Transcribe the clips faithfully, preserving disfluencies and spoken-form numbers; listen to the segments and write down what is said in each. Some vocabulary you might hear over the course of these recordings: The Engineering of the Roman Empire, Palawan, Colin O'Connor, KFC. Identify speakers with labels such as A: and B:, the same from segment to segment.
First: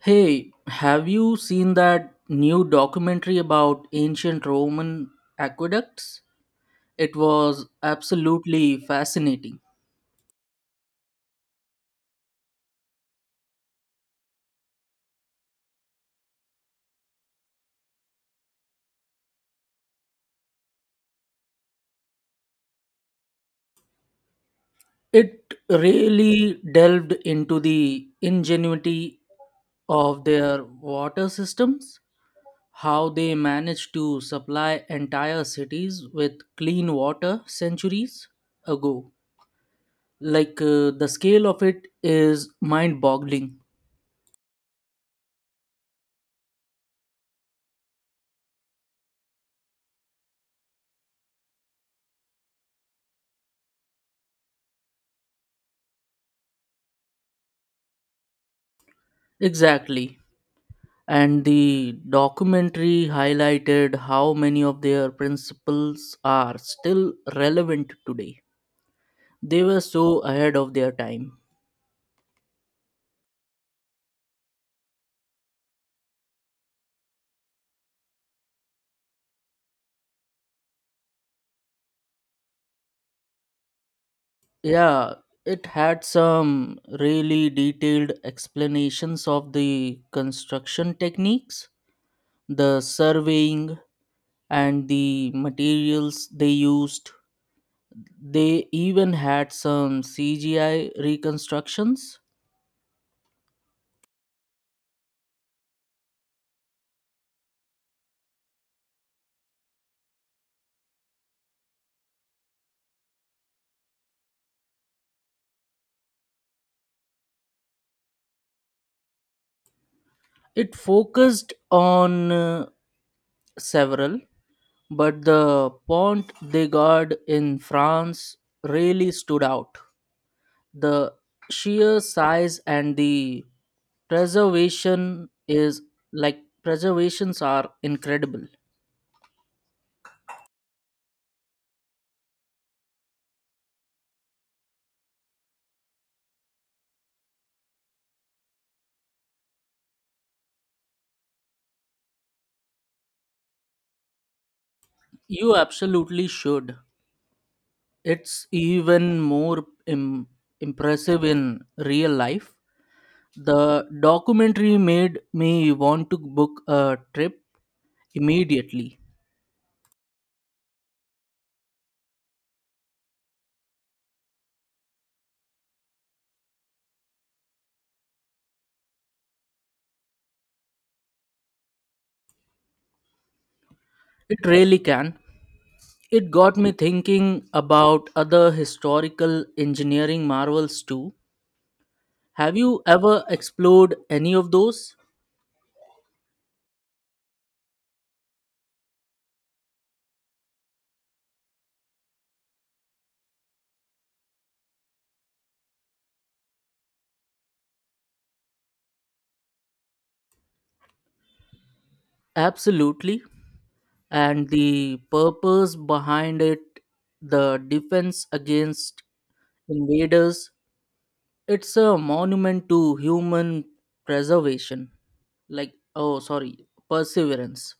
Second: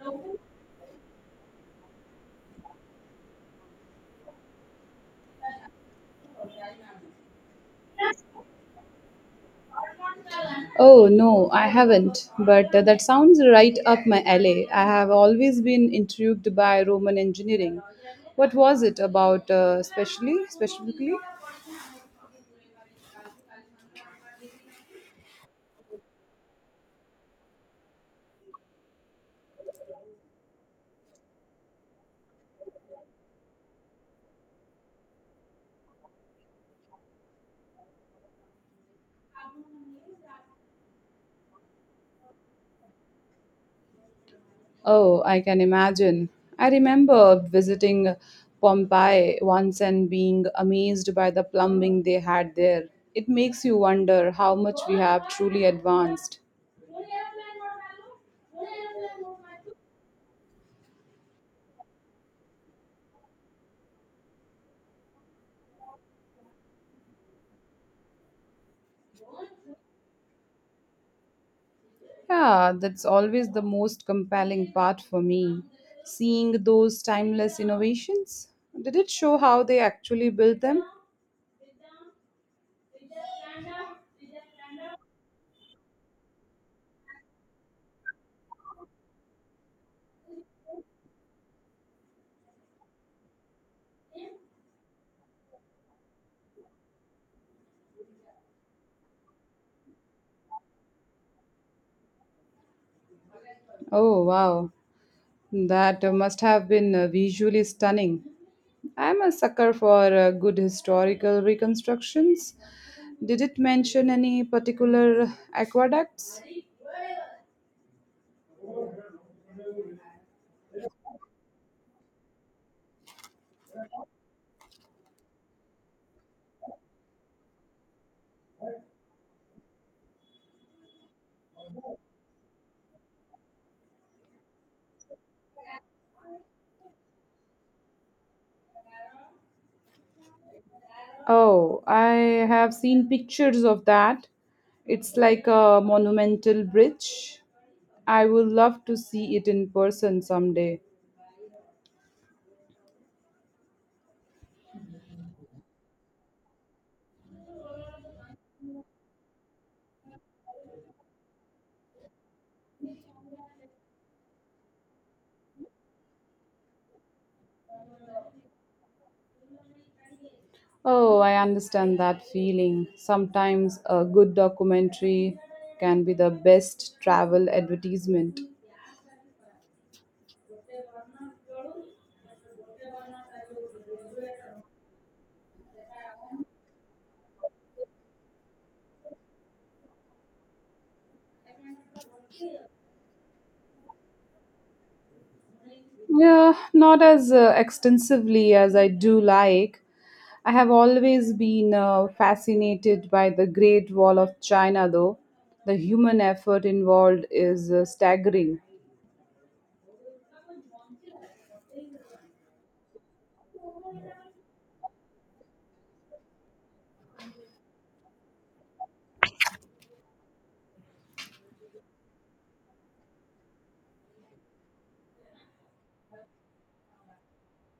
A: Hey, have you seen that new documentary about ancient Roman aqueducts? It was absolutely fascinating.
B: Oh, no, I haven't, but uh, that sounds right up my alley. I have always been intrigued by Roman engineering. What was it about, uh, specially, specifically?
A: It really delved into the ingenuity of their water systems, how they managed to supply entire cities with clean water centuries ago. Like uh, the scale of it is mind boggling.
B: Oh, I can imagine. I remember visiting Pompeii once and being amazed by the plumbing they had there. It makes you wonder how much we have truly advanced.
A: Exactly. And the documentary highlighted how many of their principles are still relevant today. They were so ahead of their time.
B: Yeah, that's always the most compelling part for me, seeing those timeless innovations. Did it show how they actually built them?
A: Yeah, it had some really detailed explanations of the construction techniques, the surveying, and the materials they used. They even had some C G I reconstructions.
B: Oh, wow. That uh, must have been uh, visually stunning. I'm a sucker for uh, good historical reconstructions. Did it mention any particular aqueducts?
A: It focused on uh, several but the pont they got in France really stood out. The sheer size and the preservation is like preservations are incredible.
B: Oh, I have seen pictures of that. It's like a monumental bridge. I would love to see it in person someday.
A: You absolutely should. It's even more Im- impressive in real life. The documentary made me want to book a trip immediately.
B: Oh, I understand that feeling. Sometimes a good documentary can be the best travel advertisement.
A: It really can. It got me thinking about other historical engineering marvels too. Have you ever explored any of those?
B: Yeah, not as uh, extensively as I do like. I have always been uh, fascinated by the Great Wall of China, though. The human effort involved is uh, staggering.
A: Absolutely. And the purpose behind it, the defense against invaders, it's a monument to human preservation. Like, oh, sorry, perseverance.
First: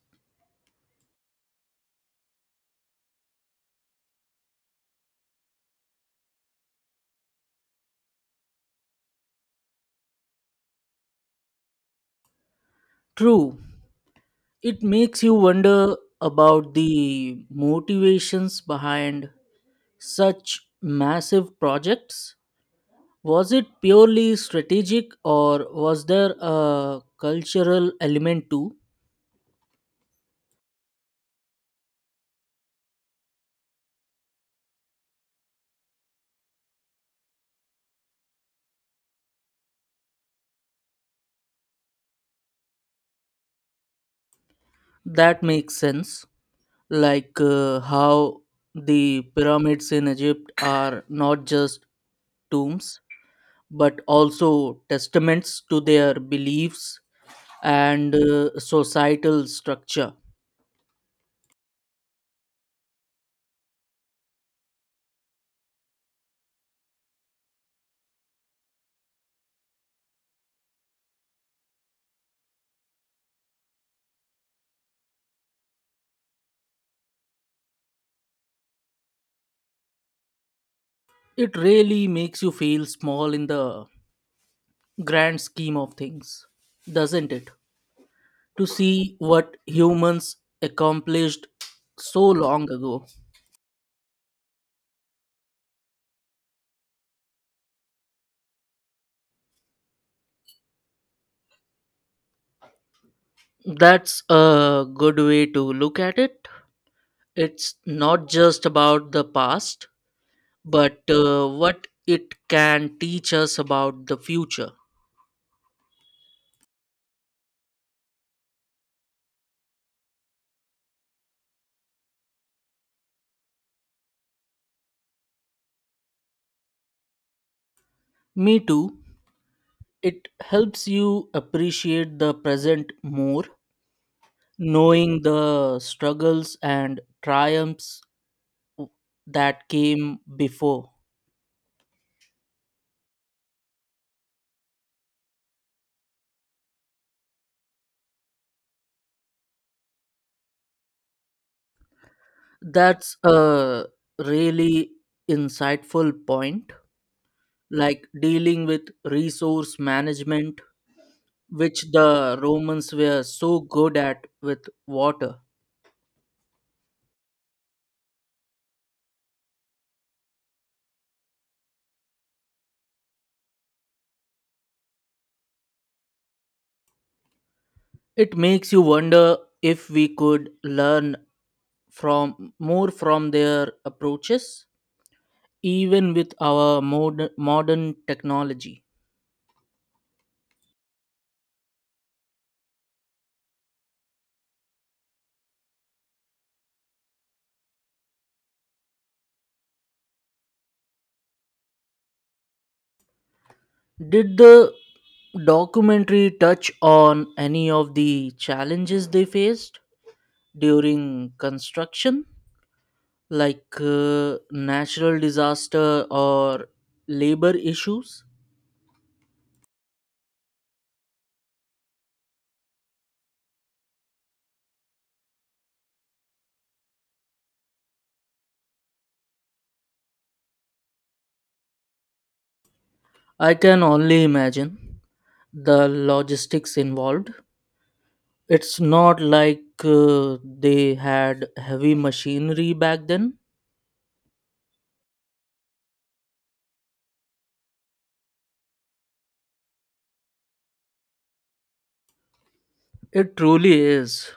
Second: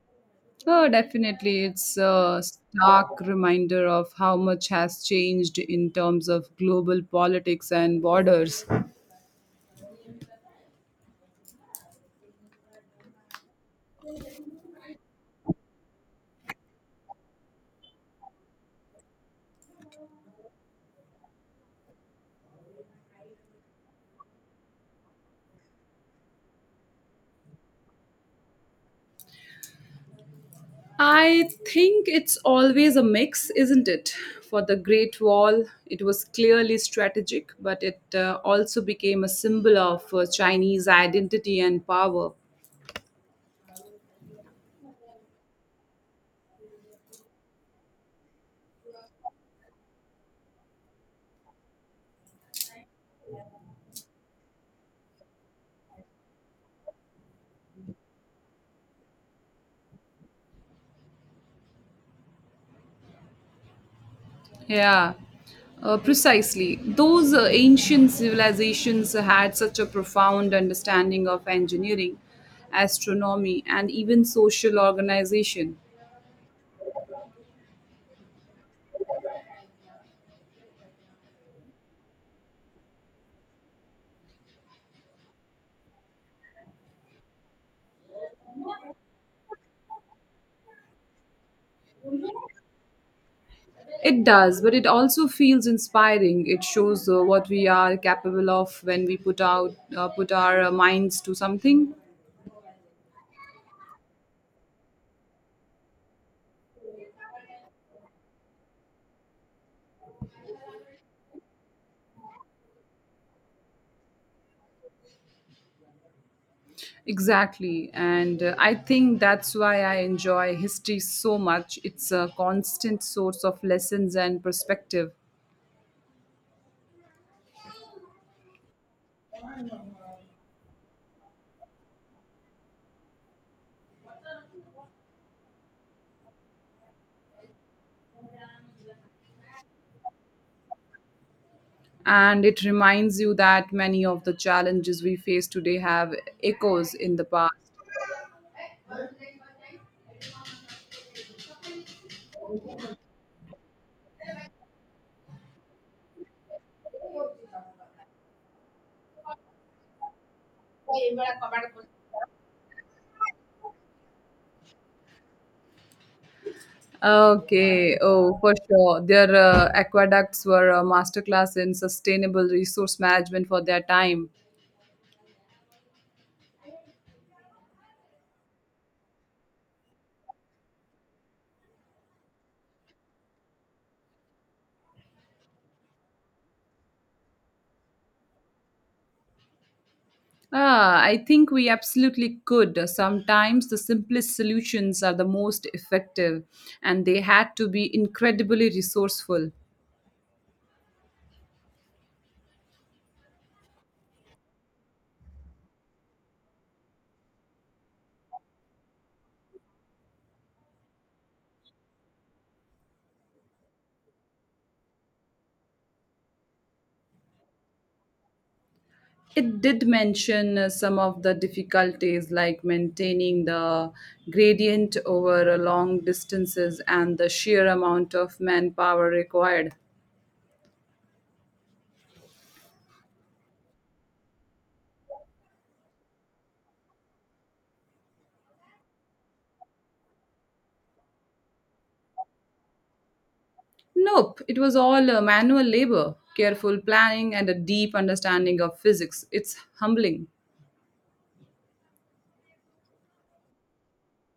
B: Oh, definitely. It's a stark reminder of how much has changed in terms of global politics and borders.
A: True, it makes you wonder about the motivations behind such massive projects. Was it purely strategic or was there a cultural element too?
B: I think it's always a mix, isn't it? For the Great Wall, it was clearly strategic, but it uh, also became a symbol of uh, Chinese identity and power.
A: That makes sense. Like uh, how the pyramids in Egypt are not just tombs but also testaments to their beliefs and uh, societal structure.
B: Yeah, uh, precisely. Those uh, ancient civilizations had such a profound understanding of engineering, astronomy, and even social organization.
A: It really makes you feel small in the grand scheme of things, doesn't it? To see what humans accomplished so long ago.
B: It does, but it also feels inspiring. It shows uh, what we are capable of when we put out uh, put our uh, minds to something.
A: That's a good way to look at it. It's not just about the past, but uh, what it can teach us about the future.
B: Exactly, and uh, I think that's why I enjoy history so much. It's a constant source of lessons and perspective.
A: Me too. It helps you appreciate the present more, knowing the struggles and triumphs that came before.
B: And it reminds you that many of the challenges we face today have echoes in the past.
A: That's a really insightful point, like dealing with resource management, which the Romans were so good at with water.
B: Okay, oh, for sure. Their uh, aqueducts were a masterclass in sustainable resource management for their time.
A: It makes you wonder if we could learn from more from their approaches, even with our mod- modern technology.
B: Ah, I think we absolutely could. Sometimes the simplest solutions are the most effective, and they had to be incredibly resourceful.
A: Did the documentary touch on any of the challenges they faced during construction, like uh, natural disaster or labor issues.
B: It did mention uh, some of the difficulties like maintaining the gradient over uh, long distances and the sheer amount of manpower required.
A: I can only imagine the logistics involved. It's not like uh, they had heavy machinery back then.
B: Nope, it was all uh, manual labor, careful planning, and a deep understanding of physics. It's humbling.
A: It truly is.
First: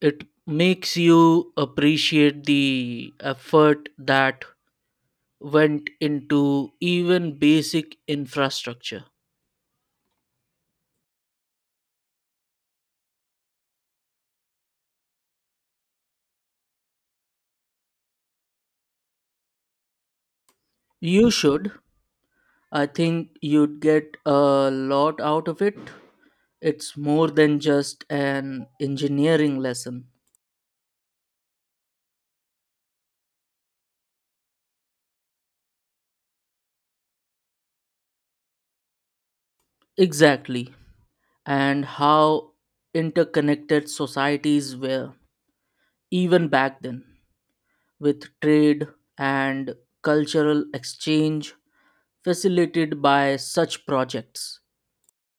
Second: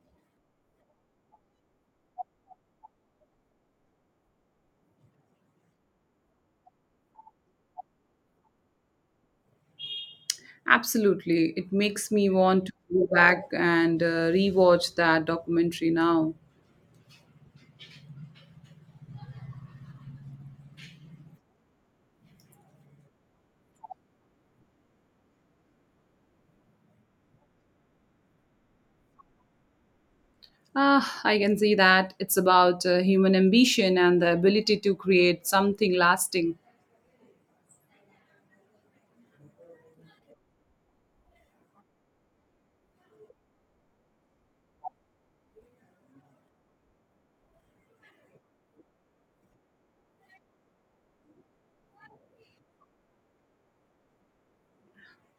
A: It makes you appreciate the effort that went into even basic infrastructure.
B: Absolutely. It makes me want to go back and uh, rewatch that documentary now.
A: You should. I think you'd get a lot out of it. It's more than just an engineering lesson.
B: Ah, I can see that. It's about uh, human ambition and the ability to create something lasting.
A: Exactly. And how interconnected societies were, even back then, with trade and cultural exchange facilitated by such projects.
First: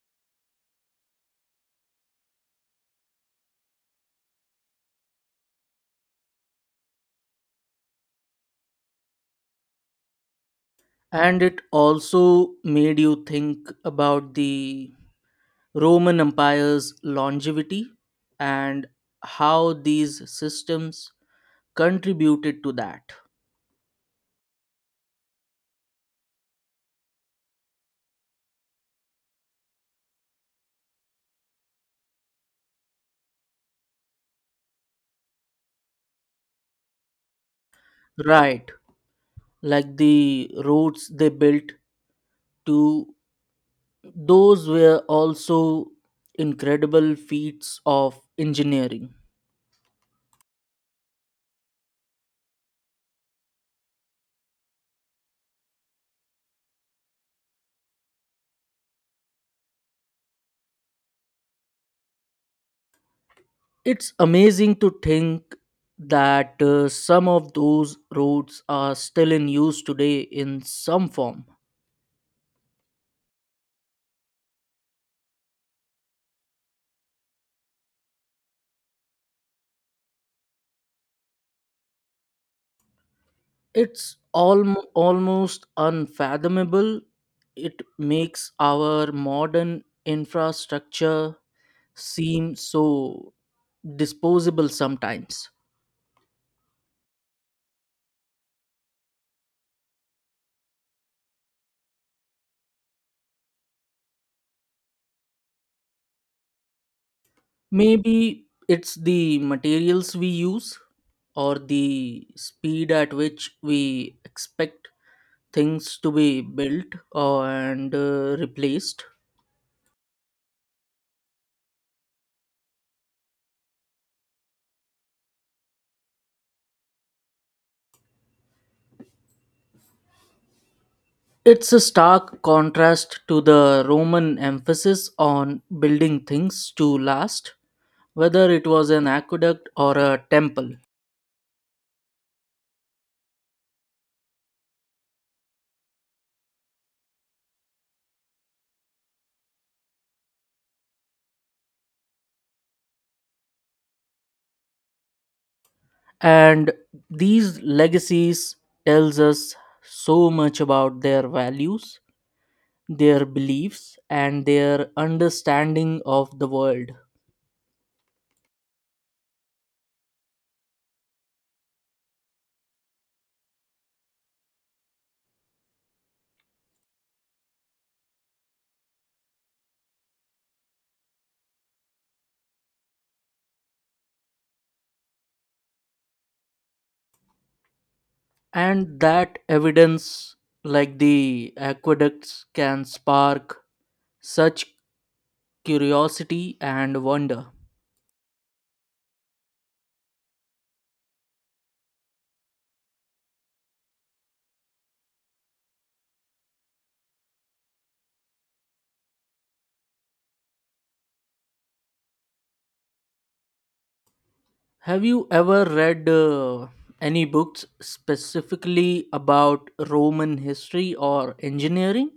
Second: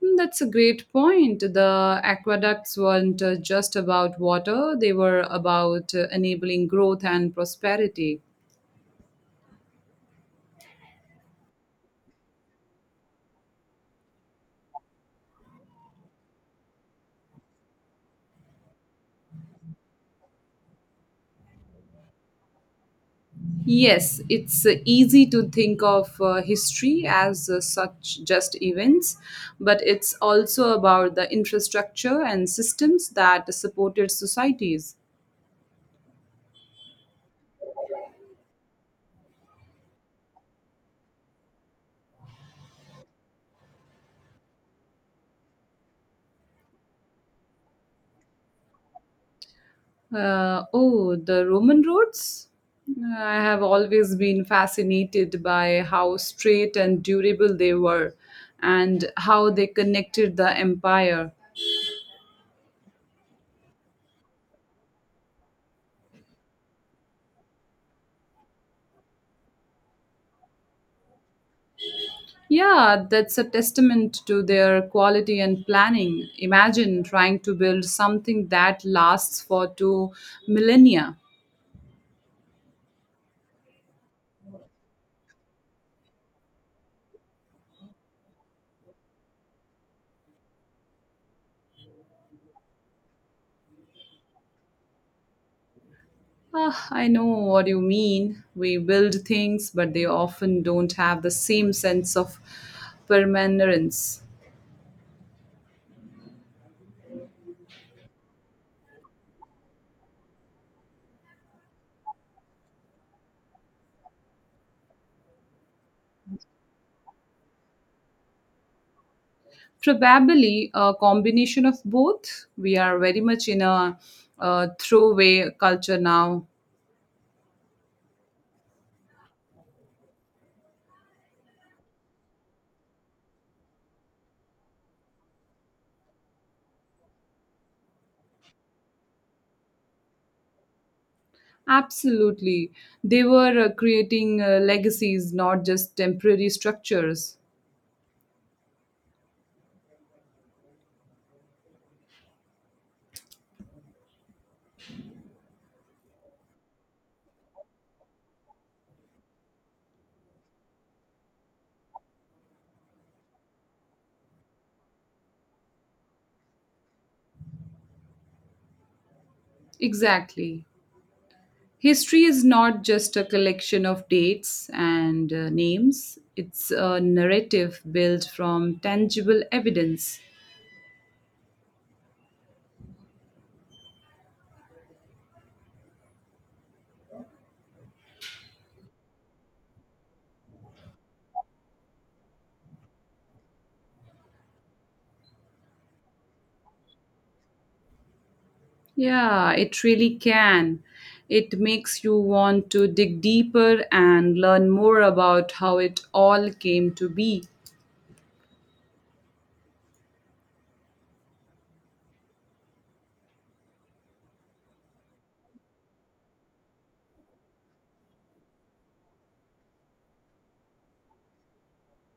B: Mm, that's a great point. The aqueducts weren't uh, just about water, they were about uh, enabling growth and prosperity.
A: And it also made you think about the Roman Empire's longevity and how these systems contributed to that,
B: Yes, it's uh, easy to think of uh, history as uh, such just events, but it's also about the infrastructure and systems that supported societies.
A: right, like the roads they built to, those were also incredible feats of engineering.
B: Uh, oh, the Roman roads? Uh, I have always been fascinated by how straight and durable they were and how they connected the empire.
A: It's amazing to think that uh, some of those roads are still in use today in some form.
B: Yeah, that's a testament to their quality and planning. Imagine trying to build something that lasts for two millennia.
A: It's alm- almost unfathomable. It makes our modern infrastructure seem so disposable sometimes.
B: Ah, I know what you mean. We build things, but they often don't have the same sense of permanence.
A: Maybe it's the materials we use or the speed at which we expect things to be built or- and uh, replaced.
B: Probably a combination of both. We are very much in a, uh throwaway culture now.
A: It's a stark contrast to the Roman emphasis on building things to last, whether it was an aqueduct or a temple.
B: Absolutely. They were uh, creating uh, legacies, not just temporary structures.
A: And these legacies tells us so much about their values, their beliefs, and their understanding of the world.
B: Exactly. History is not just a collection of dates and uh, names, it's a narrative built from tangible evidence.
A: And that evidence, like the aqueducts, can spark such curiosity and wonder.
B: Yeah, it really can. It makes you want to dig deeper and learn more about how it all came to be.
A: Have you ever read uh, any books specifically about Roman history or engineering?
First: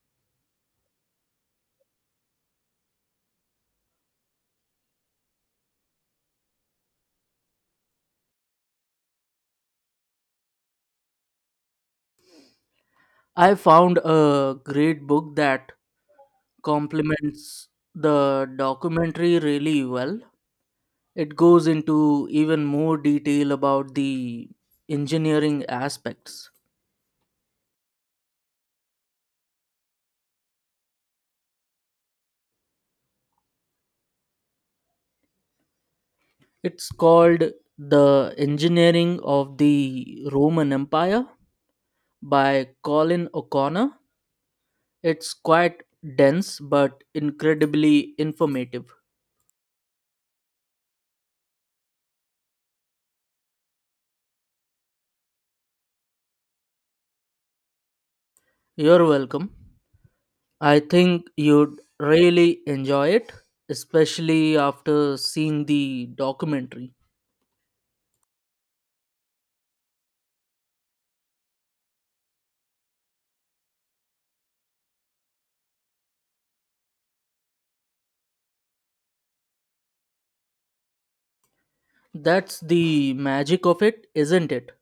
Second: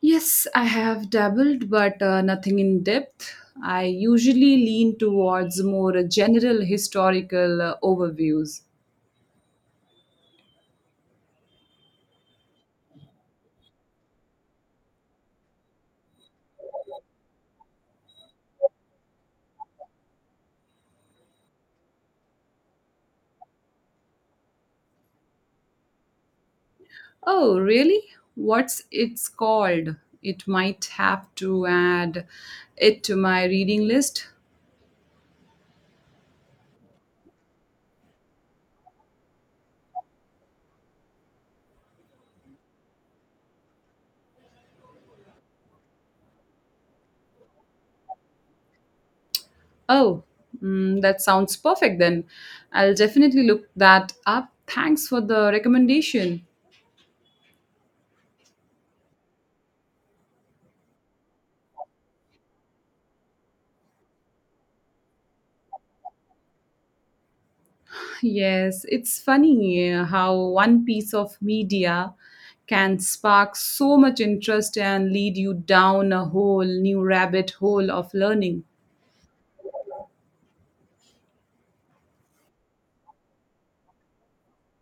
B: Yes, I have dabbled, but uh, nothing in depth. I usually lean towards more general historical uh, overviews.
A: I found a great book that complements the documentary really well. It goes into even more detail about the engineering aspects.
B: Oh, really? What's it's called? It might have to add it to my reading list.
A: It's called The Engineering of the Roman Empire by Colin O'Connor. It's quite dense but incredibly informative.
B: Oh, mm, that sounds perfect then. I'll definitely look that up. Thanks for the recommendation.
A: You're welcome. I think you'd really enjoy it, especially after seeing the documentary.
B: Yes, it's funny uh, how one piece of media can spark so much interest and lead you down a whole new rabbit hole of learning.
A: That's the magic of it, isn't it?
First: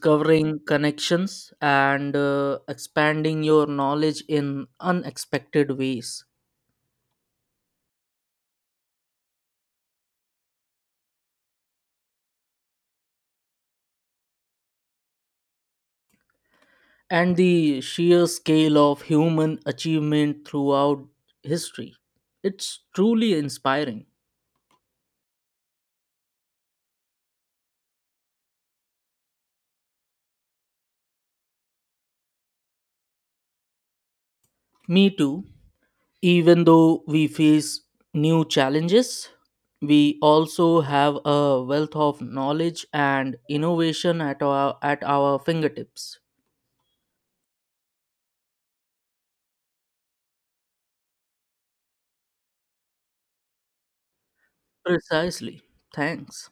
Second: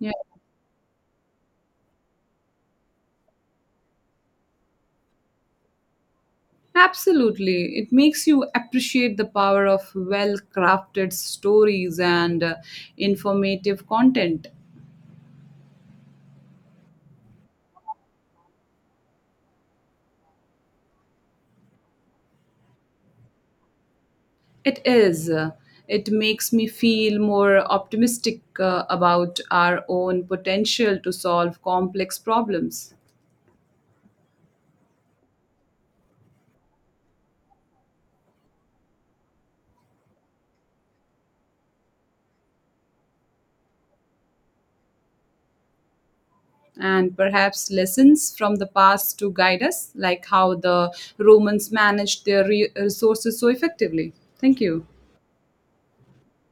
B: Yeah,
A: connections and uh, expanding your knowledge in unexpected ways.
B: absolutely. It makes you appreciate the power of well crafted stories and uh, informative content.
A: And the sheer scale of human achievement throughout history. It's truly inspiring.
B: It is. It makes me feel more optimistic uh, about our own potential to solve complex problems
A: Me too. Even though we face new challenges, we also have a wealth of knowledge and innovation at our, at our fingertips.
B: and perhaps lessons from the past to guide us, like how the Romans managed their re- resources so effectively. Thank you.
A: Precisely. Thanks.